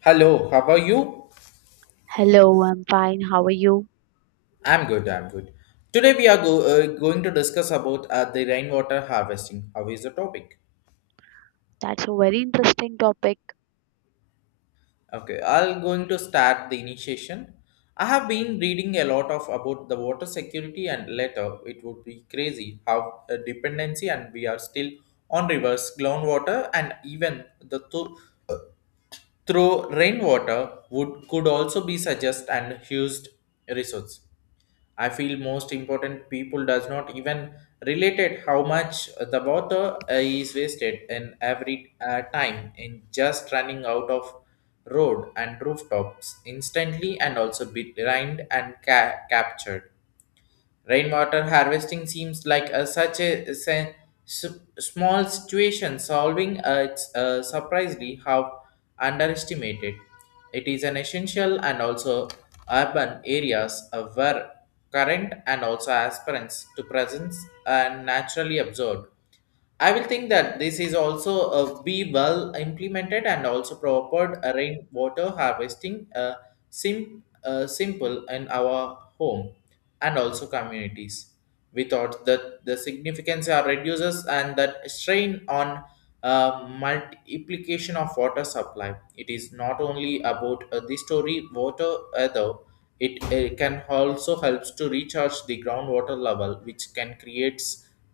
Hello, how are you? Hello, I'm fine. How are you? I'm good. Today we are going to discuss about the rainwater harvesting. How is the topic? That's a very interesting topic. Okay, I'll going to start the initiation. I have been reading a lot of about the water security and later it would be crazy how a dependency and we are still on rivers, groundwater and even through rainwater would could also be suggest and used resource. I feel most important people does not even related how much the water is wasted in every time in just running out of road and rooftops instantly and also be drained and captured. Rainwater harvesting seems like a, such a, se- s- small situation solving. It's surprisingly how underestimated. It is an essential and also urban areas where current and also aspirants to presence are naturally absorbed. I will think that this is also be well implemented and also proper rainwater harvesting simple in our home and also communities. We thought that the significance are reduces and that strain on multiplication of water supply. It is not only about the story water. It can also helps to recharge the groundwater level, which can create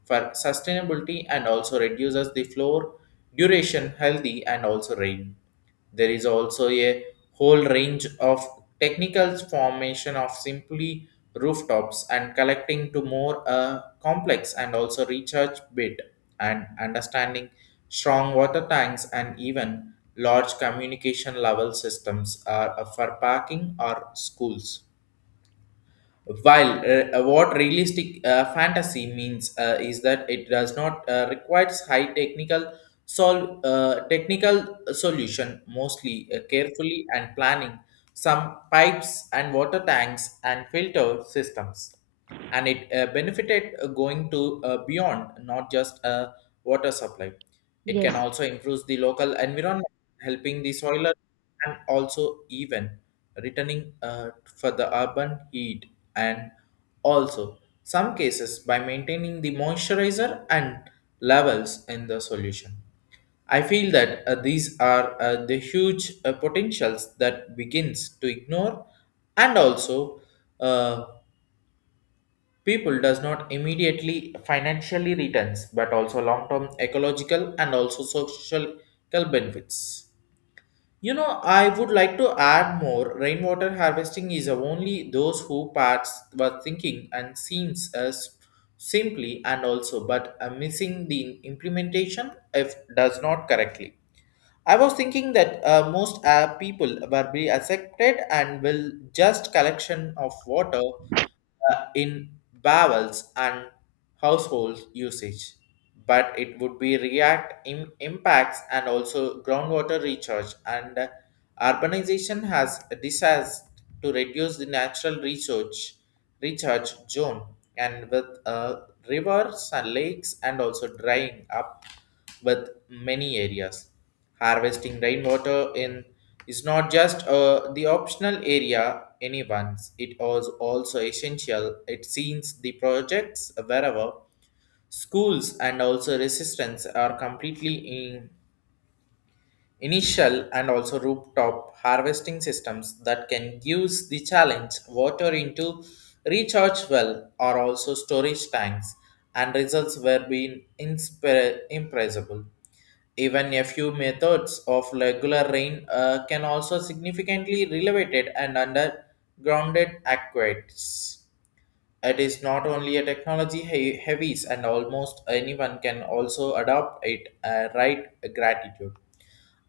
for sustainability and also reduces the floor duration healthy and also rain. There is also a whole range of technical formation of simply rooftops and collecting to more complex and also recharge bit and understanding strong water tanks and even large communication level systems are for parking or schools while what realistic fantasy means is that it does not requires high technical solve technical solution mostly carefully and planning some pipes and water tanks and filter systems, and it benefited going to beyond not just a water supply. It can Yes, also improve the local environment, helping the soiler and also even returning for the urban heat and also some cases by maintaining the moisturizer and levels in the solution. I feel that these are the huge potentials that begins to ignore, and also uh, people does not immediately financially returns, but also long term ecological and also social benefits. You know, I would like to add more. Rainwater harvesting is only those who parts were thinking and seems as simply and also, but missing the implementation if does not correctly. I was thinking that most people were be accepted and will just collection of water in barrels and household usage, but it would be react impacts and also groundwater recharge and urbanization has decided to reduce the natural research recharge zone and with rivers and lakes and also drying up with many areas. Harvesting rainwater in is not just the optional area anyone's. It was also essential. It seems the projects wherever schools and also resistance are completely in initial and also rooftop harvesting systems that can use the challenge water into recharge well or also storage tanks, and results were being impressible. Even a few methods of regular rain can also significantly elevated and undergrounded aqueducts. It is not only a technology heavies and almost anyone can also adopt it. Right gratitude.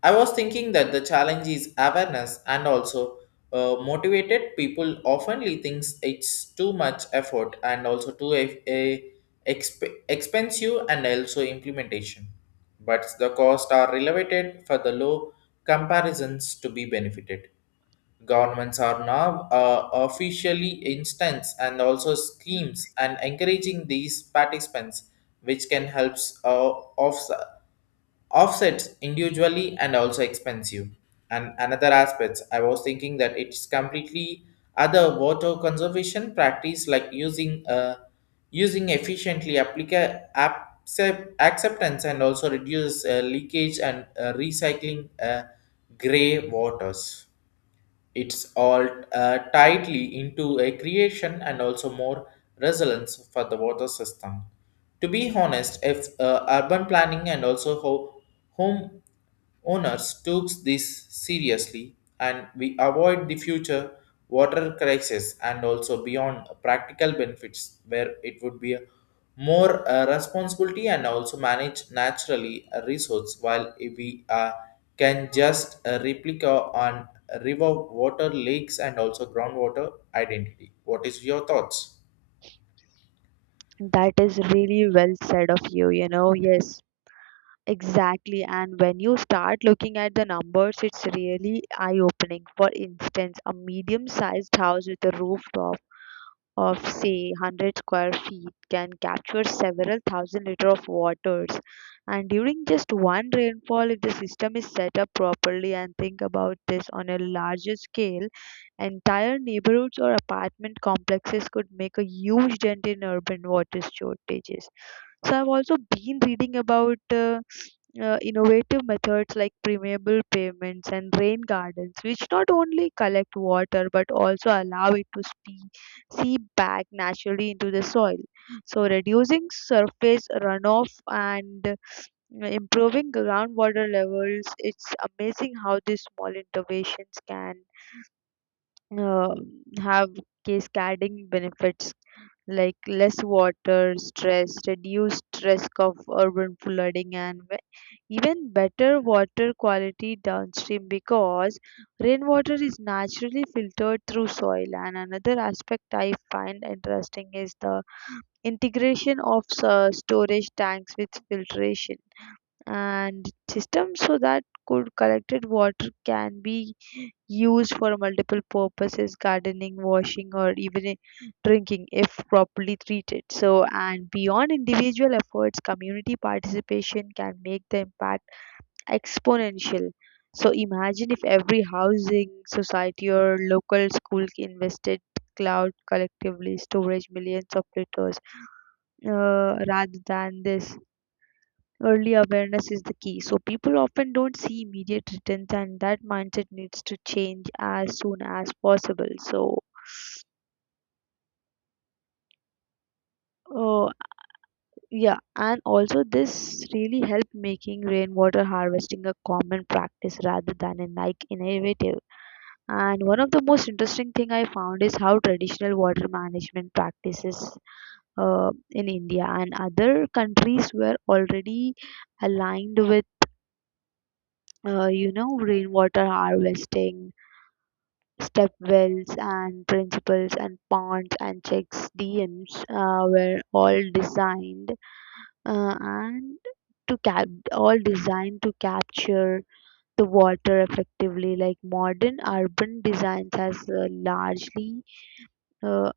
I was thinking that the challenge is awareness and also motivated people oftenly thinks it's too much effort and also too a, expensive and also implementation. But the costs are elevated for the low comparisons to be benefited. Governments are now officially instance and also schemes and encouraging these participants, which can help uh, off- offsets individually and also expensive. And another aspect, I was thinking that it's completely other water conservation practice like using using efficiently acceptance and also reduce leakage and recycling gray waters. It's all tightly into a creation and also more resilience for the water system. To be honest, if urban planning and also home owners took this seriously and we avoid the future water crisis and also beyond practical benefits where it would be a more responsibility and also manage naturally a resource while if we can just replica on river water lakes and also groundwater identity. What is your thoughts? that is really well said of you, you know. Yes, exactly. And when you start looking at the numbers, it's really eye-opening. For instance, a medium-sized house with a rooftop of say 100 square feet can capture several thousand liter of waters, and during just one rainfall if the system is set up properly. And think about this on a larger scale: entire neighborhoods or apartment complexes could make a huge dent in urban water shortages. So I've also been reading about uh, innovative methods like permeable pavements and rain gardens, which not only collect water but also allow it to speed seep back naturally into the soil. So, reducing surface runoff and improving groundwater levels, it's amazing how these small interventions can uh, have cascading benefits like less water stress, reduced risk of urban flooding, and even better water quality downstream, because rainwater is naturally filtered through soil. And another aspect I find interesting is the integration of storage tanks with filtration and system, so that could collected water can be used for multiple purposes: gardening, washing, or even drinking if properly treated. So, and beyond individual efforts, community participation can make the impact exponential. So imagine if every housing society or local school invested cloud collectively storage millions of liters, rather than this. Early awareness is the key. So people often don't see immediate returns, and that mindset needs to change as soon as possible. So, uh, yeah, and also this really helped making rainwater harvesting a common practice rather than a like innovative. And one of the most interesting thing I found is how traditional water management practices in India and other countries were already aligned with rainwater harvesting. Step wells and principles and ponds and checks dms were all designed and to cap all designed to capture the water effectively, like modern urban designs has largely uh,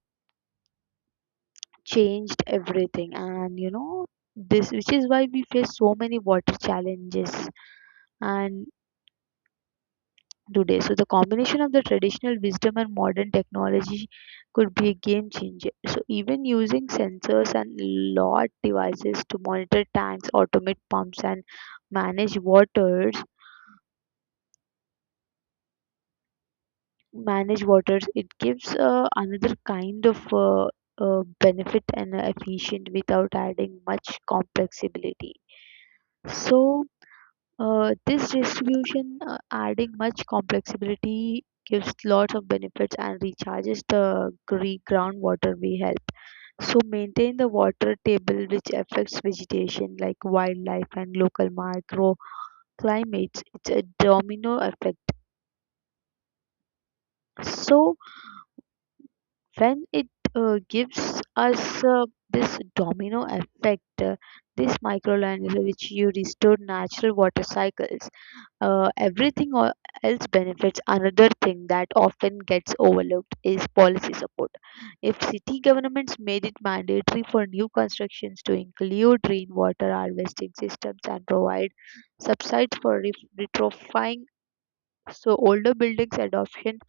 changed everything. And you know, this which is why we face so many water challenges and today. So the combination of the traditional wisdom and modern technology could be a game changer. So even using sensors and lot devices to monitor tanks, automate pumps, and manage waters, manage waters, it gives another kind of benefit and efficient without adding much complexity. So, this distribution, adding much complexity gives lots of benefits and recharges the groundwater we help. So maintain the water table, which affects vegetation like wildlife and local microclimates. It's a domino effect. So when it gives us this domino effect, this microland which you restore natural water cycles, everything else benefits. Another thing that often gets overlooked is policy support. If city governments made it mandatory for new constructions to include rainwater harvesting systems and provide subsides for retrofitting, so older buildings adoption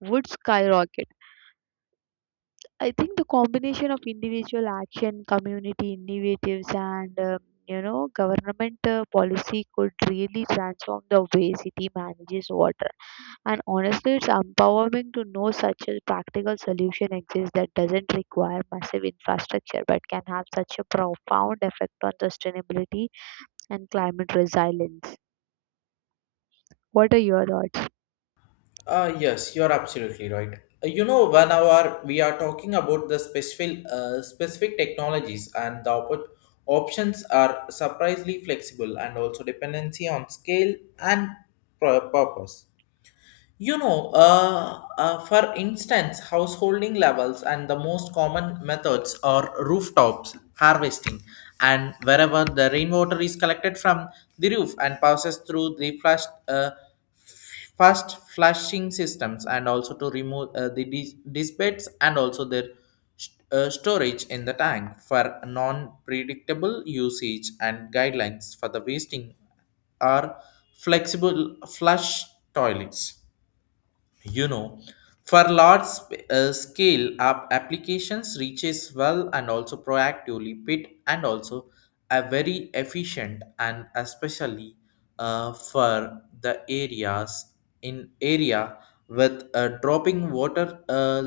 would skyrocket. I think the combination of individual action, community initiatives, and government policy could really transform the way city manages water. And honestly, it's empowering to know such a practical solution exists that doesn't require massive infrastructure, but can have such a profound effect on sustainability and climate resilience. What are your thoughts? Yes, you're absolutely right. You know, when our we are talking about the specific technologies and the options are surprisingly flexible and also dependency on scale and purpose. You know, for instance, householding levels and the most common methods are rooftops harvesting, and wherever the rainwater is collected from the roof and passes through the flash. Fast flashing systems and also to remove the dispatch and also their storage in the tank for non-predictable usage and guidelines for the wasting are flexible flush toilets. You know, for large scale applications reaches well and also proactively bit and also are very efficient and especially for the area with dropping water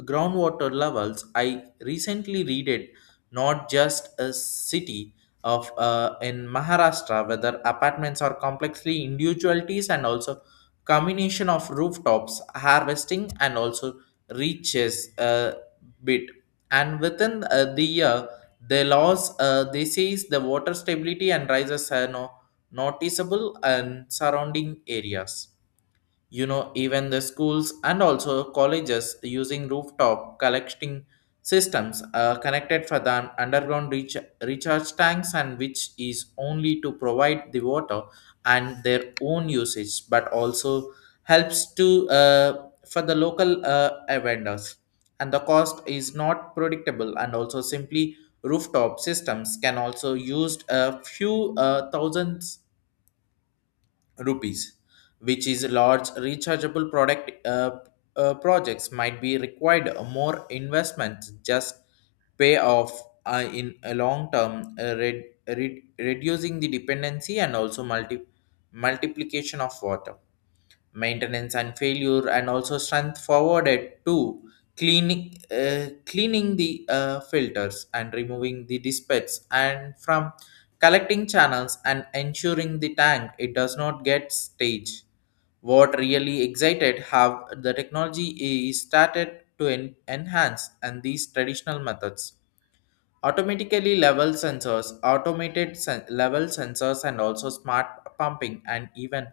groundwater levels. I recently read it not just a city of in Maharashtra, whether apartments are complexly individualities and also combination of rooftops, harvesting and also reaches a bit. And within the year, the laws they says the water stability and rises are no, noticeable and surrounding areas. You know, even the schools and also colleges using rooftop collecting systems connected for the underground recharge tanks and which is only to provide the water and their own usage but also helps to for the local vendors. And the cost is not predictable and also simply rooftop systems can also used a few thousands rupees, which is large rechargeable product projects might be required more investments just pay off in a long term, reducing the dependency and also multiplication of water maintenance and failure and also strength forwarded to cleaning the filters and removing the dispatches and from collecting channels and ensuring the tank it does not get stage. What really excited how the technology is started to enhance and these traditional methods automatically level sensors level sensors and also smart pumping and even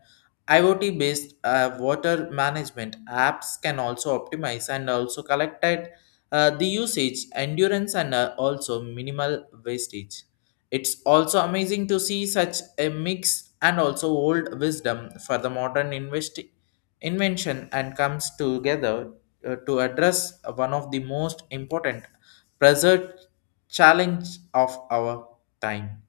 iot based water management apps can also optimize and also collected the usage endurance and also minimal wastage. It's also amazing to see such a mix and also old wisdom for the modern invention and comes together to address one of the most important present challenge of our time.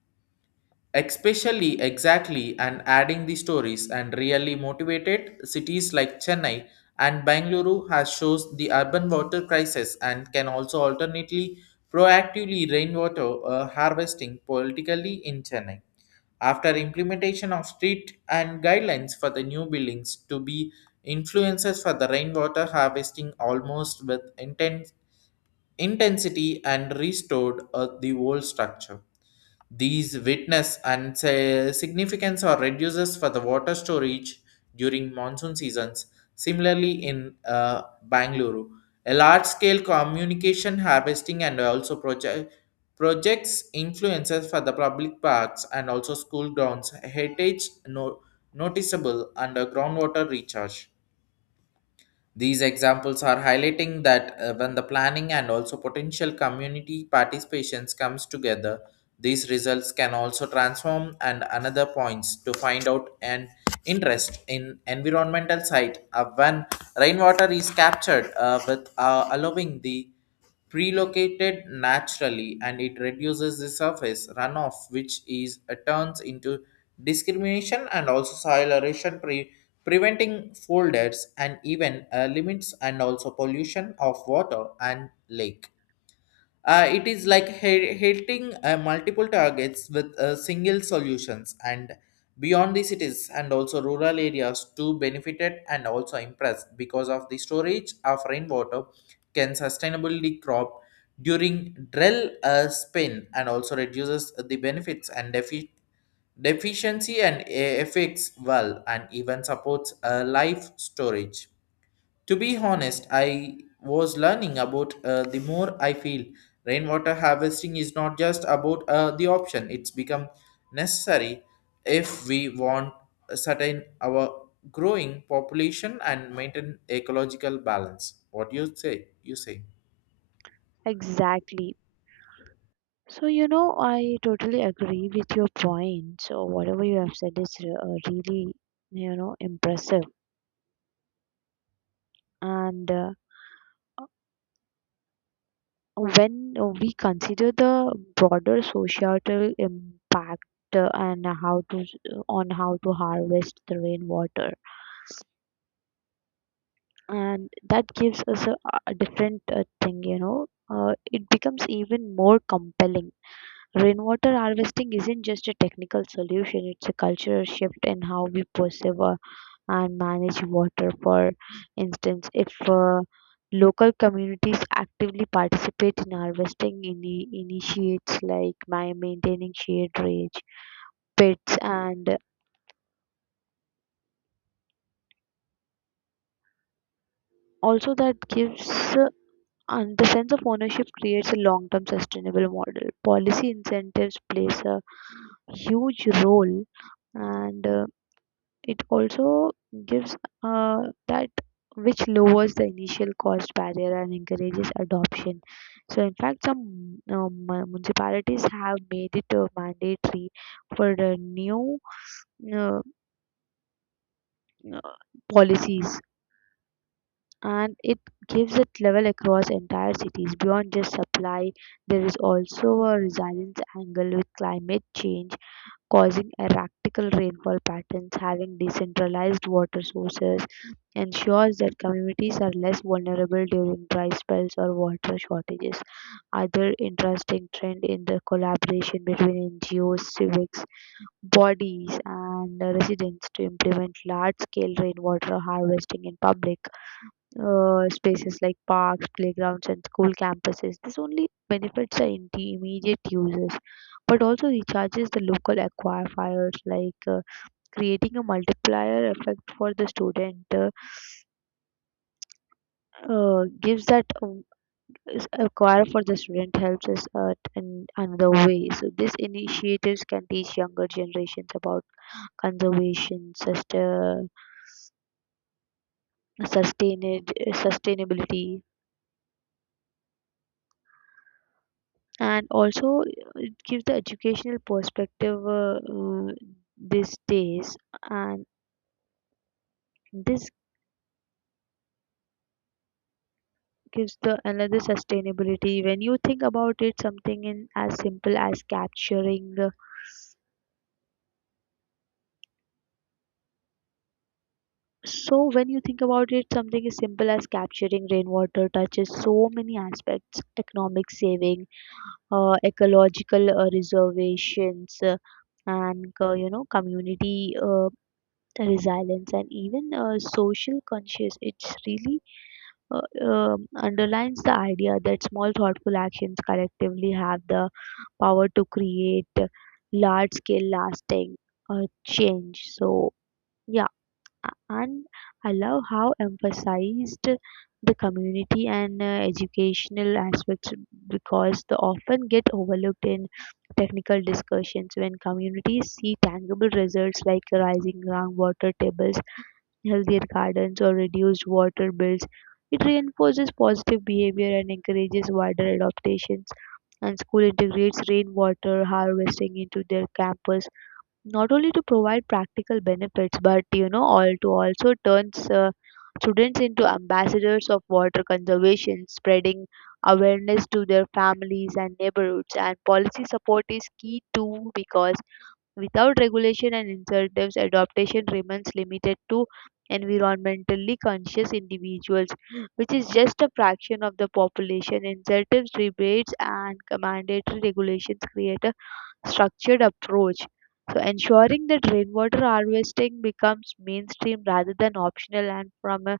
Especially exactly and adding the stories and really motivated cities like Chennai and Bangalore has shows the urban water crisis and can also alternately proactively rainwater harvesting politically in Chennai after implementation of street and guidelines for the new buildings to be influences for the rainwater harvesting almost with intent intensity and restored the old structure. These witness and say, significance or reduces for the water storage during monsoon seasons. Similarly, in Bangalore, a large-scale communication harvesting and also projects influences for the public parks and also school grounds heritage noticeable under groundwater recharge. These examples are highlighting that when the planning and also potential community participations comes together, these results can also transform and another points to find out an interest in environmental site when rainwater is captured with allowing the prelocated naturally and it reduces the surface runoff which is turns into discrimination and also soil erosion preventing folders and even limits and also pollution of water and lake. It is like hitting multiple targets with single solutions, and beyond the cities and also rural areas too benefited and also impressed because of the storage of rainwater can sustainably crop during drill spin and also reduces the benefits and deficiency and effects well and even supports life storage. To be honest, I was learning about the more I feel rainwater harvesting is not just about the option, it's become necessary if we want a certain our growing population and maintain ecological balance. What do you say? You say. Exactly. So, you know, I totally agree with your point. So, whatever you have said is really, you know, impressive. And when we consider the broader societal impact and how to s- on how to harvest the rainwater, and that gives us a different thing, you know, it becomes even more compelling. Rainwater harvesting isn't just a technical solution; it's a cultural shift in how we perceive our and manage water. For instance, if local communities actively participate in harvesting initiates like by maintaining shade range, pits, and also that gives uh, and the sense of ownership creates a long-term sustainable model. Policy incentives plays a huge role and. It also gives uh, that which lowers the initial cost barrier and encourages adoption. So, in fact, some municipalities have made it mandatory for the new uh, uh, policies, and it gives it level across entire cities beyond just supply. There is also a resilience angle with climate change causing erratical rainfall patterns. Having decentralized water sources ensures that communities are less vulnerable during dry spells or water shortages. Other interesting trend in the collaboration between NGOs, civics bodies, and residents to implement large-scale rainwater harvesting in public spaces like parks, playgrounds, and school campuses. This only benefits the immediate users, but also recharges the local aquifers, like creating a multiplier effect for the student. Gives that is acquire for the student helps us at in another way. So these initiatives can teach younger generations about conservation, sustained, sustainability, and also it gives the educational perspective these days, and this gives the another sustainability when you think about it something in as simple as capturing so when you think about it something as simple as capturing rainwater touches so many aspects: economic saving, ecological reservations, and you know community resilience, and even social conscious. It's really underlines the idea that small thoughtful actions collectively have the power to create large scale lasting change. So yeah, and I love how emphasized the community and educational aspects, because they often get overlooked in technical discussions. When communities see tangible results like rising groundwater tables, healthier gardens, or reduced water bills, it reinforces positive behavior and encourages wider adaptations. And school integrates rainwater harvesting into their campus, not only to provide practical benefits, but you know, all to also turns students into ambassadors of water conservation, spreading awareness to their families and neighborhoods. And policy support is key too, because without regulation and incentives, adoption remains limited to environmentally conscious individuals, which is just a fraction of the population. Incentives, rebates, and mandatory regulations create a structured approach. So, ensuring that rainwater harvesting becomes mainstream rather than optional, and from a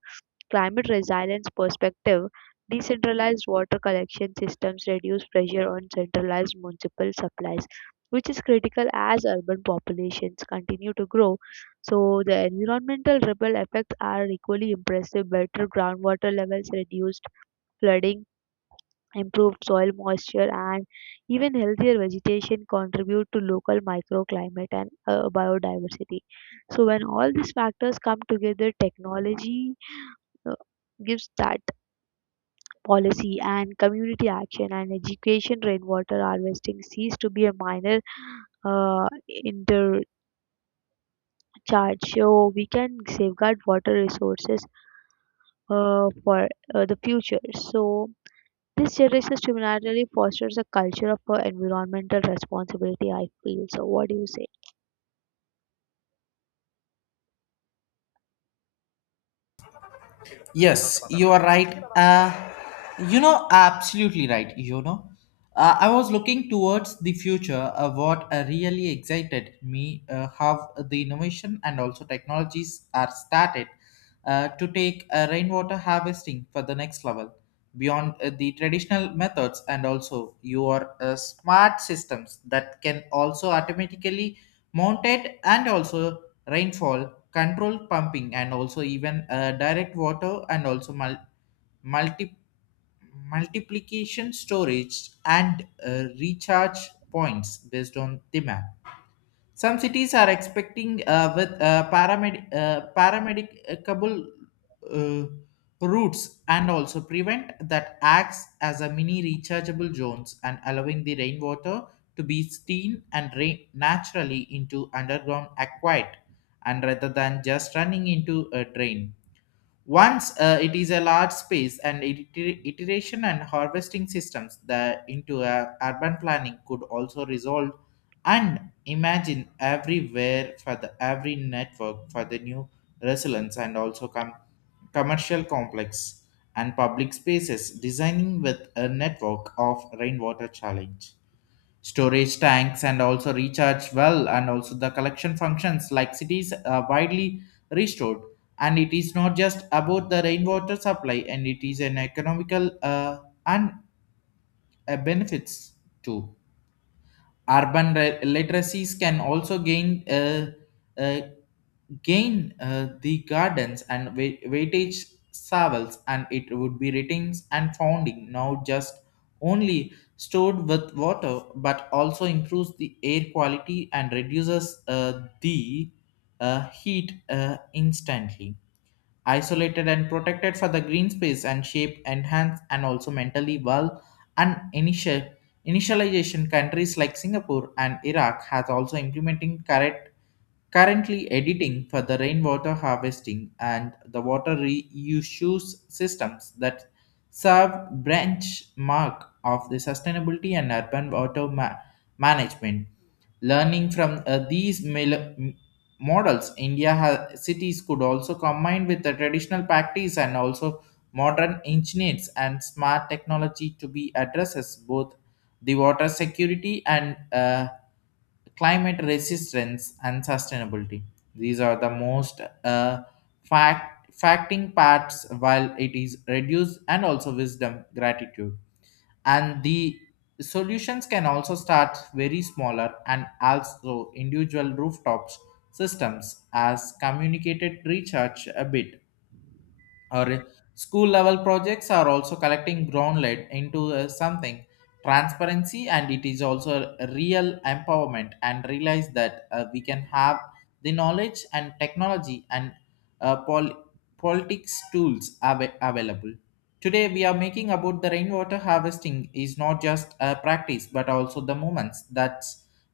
climate resilience perspective, decentralized water collection systems reduce pressure on centralized municipal supplies, which is critical as urban populations continue to grow. So, the environmental ripple effects are equally impressive. Better groundwater levels, reduced flooding, improved soil moisture, and even healthier vegetation contribute to local microclimate and biodiversity. So, when all these factors come together, technology uh, gives that policy and community action and education, rainwater harvesting cease to be a minor uh, intercharge, so we can safeguard water resources for the future. So this generation similarly fosters a culture of environmental responsibility, I feel. So what do you say? Yes, you are right. You know, absolutely right. You know, I was looking towards the future. What really excited me, how the innovation and also technologies are started to take rainwater harvesting for the next level beyond the traditional methods and also your smart systems that can also automatically mounted and also rainfall, controlled pumping, and also even direct water and also multi- multiplication storage and recharge points based on demand. Some cities are expecting with paramedicable uh, routes and also prevent that acts as a mini rechargeable zones and allowing the rainwater to be steamed and rain naturally into underground aquite and rather than just running into a drain once it is a large space and iteration and harvesting systems that into a urban planning could also resolve and imagine everywhere for the every network for the new resilience and also commercial complex and public spaces designing with a network of rainwater challenge storage tanks and also recharge well and also the collection functions like cities are widely restored. And it is not just about the rainwater supply, and it is an economical and benefits too. Urban literacies can also uh, gain the gardens and weightage saddles, and it would be retains and founding now just only stored with water, but also improves the air quality and reduces the heat instantly isolated and protected for the green space and shape enhance and also mentally well. And initialization countries like Singapore and Iraq has also implementing correct. Currently editing for the rainwater harvesting and the water reuse systems that serve benchmark of the sustainability and urban water management. Learning from these models, India cities could also combine with the traditional practice and also modern engineers and smart technology to be addresses both the water security and climate resistance and sustainability. These are the most fact facting parts while it is reduce and also wisdom gratitude. And the solutions can also start very smaller, and also individual rooftops systems as communicated recharge a bit, or school level projects are also collecting groundlet into something transparency. And it is also a real empowerment, and realize that we can have the knowledge and technology and uh, pol- politics tools available today. We are making about the rainwater harvesting is not just a practice, but also the moments that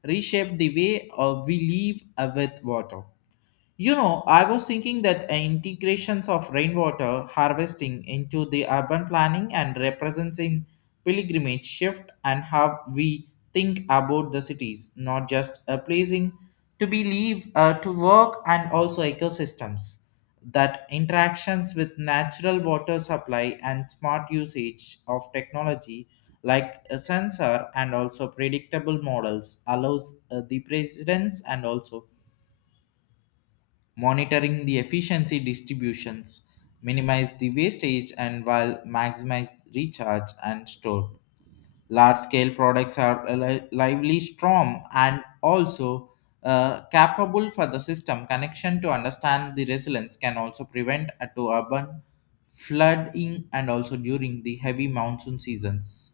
reshape the way we live with water. You know, I was thinking that integrations of rainwater harvesting into the urban planning and representing pilgrimage shift, and how we think about the cities, not just a placing to be live, to work, and also ecosystems. That interactions with natural water supply and smart usage of technology like a sensor and also predictable models allows the presidents and also monitoring the efficiency distributions, minimize the wastage and while maximize recharge and store. Large scale products are lively strong, and also capable for the system connection to understand the resilience, can also prevent a to urban flooding, and also during the heavy monsoon seasons,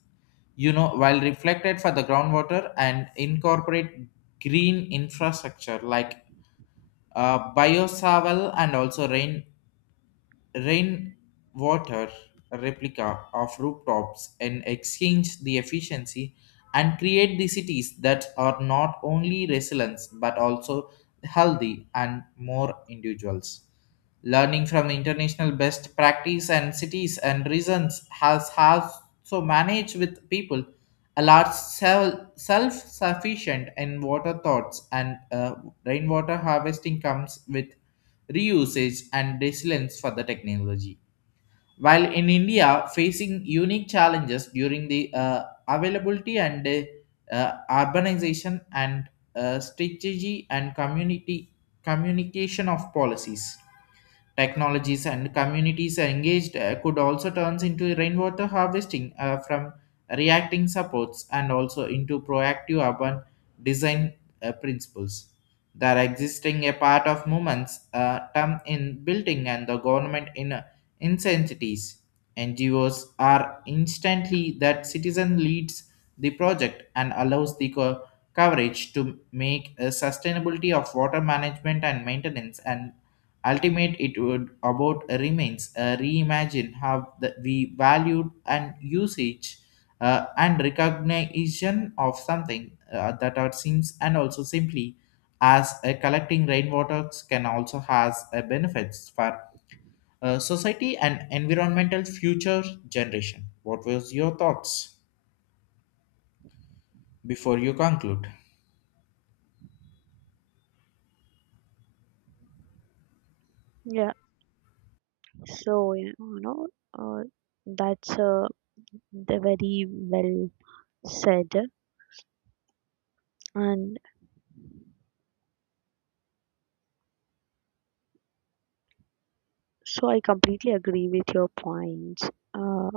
you know, while reflected for the groundwater and incorporate green infrastructure like Biosaval and also rainwater replica of rooftops and exchange the efficiency, and create the cities that are not only resilient, but also healthy and more individuals. Learning from the international best practice and cities and reasons has so managed with people a large self sufficient in water thoughts. And rainwater harvesting comes with reusage and resilience for the technology. While in India, facing unique challenges during the availability and urbanization and strategy and community communication of policies, technologies and communities are engaged, could also turn into rainwater harvesting from reacting supports, and also into proactive urban design principles. There are existing a part of movements term in building, and the government in incentives. NGOs are instantly that citizen leads the project, and allows the coverage to make a sustainability of water management and maintenance. And ultimate, it would about remains reimagine how the, we valued and usage, and recognition of something that are seems and also simply as collecting rainwaters can also has benefits for society and environmental future generation. What was your thoughts before you conclude? Yeah, so yeah, you know, uh, that's the very well said, and so I completely agree with your points. uh,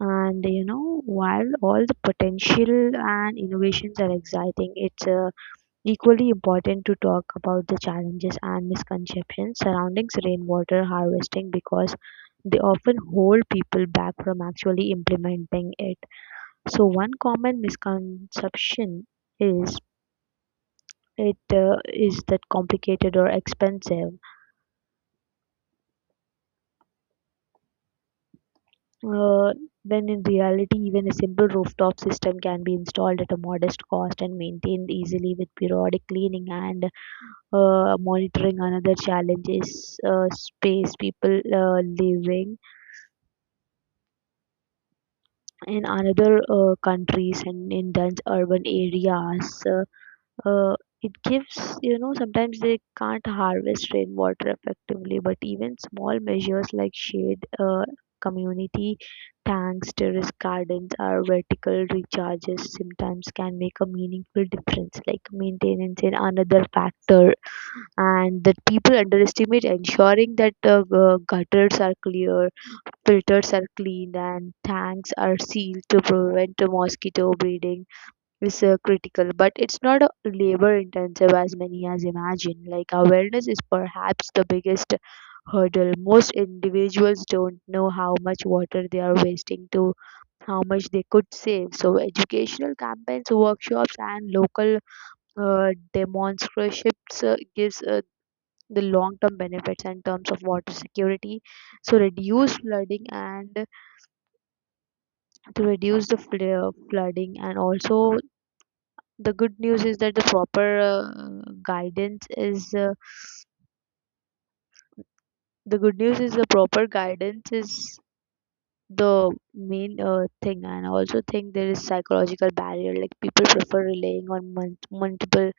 and you know, while all the potential and innovations are exciting, it's equally important to talk about the challenges and misconceptions surrounding rainwater harvesting, because they often hold people back from actually implementing it. So one common misconception is it is that complicated or expensive. Uh, when in reality, even a simple rooftop system can be installed at a modest cost and maintained easily with periodic cleaning and monitoring. Another challenge is space. People living in another countries and in dense urban areas, uh, it gives you know sometimes they can't harvest rainwater effectively, but even small measures like shade, community tanks, terrace gardens, or vertical recharges sometimes can make a meaningful difference. Like maintenance in another factor and that people underestimate, ensuring that gutters are clear, filters are cleaned, and tanks are sealed to prevent mosquito breeding is critical, but it's not a labor intensive as many as imagine. Like awareness is perhaps the biggest hurdle. Most individuals don't know how much water they are wasting to how much they could save. So educational campaigns, workshops, and local demonstrationships gives the long-term benefits in terms of water security. So reduce flooding and to reduce the flooding, and also the good news is that the proper guidance is the good news is the proper guidance is the main thing. And I also think there is psychological barrier, like people prefer relying on multiple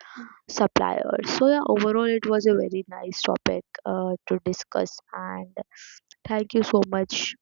suppliers. So yeah, overall it was a very nice topic to discuss, and thank you so much.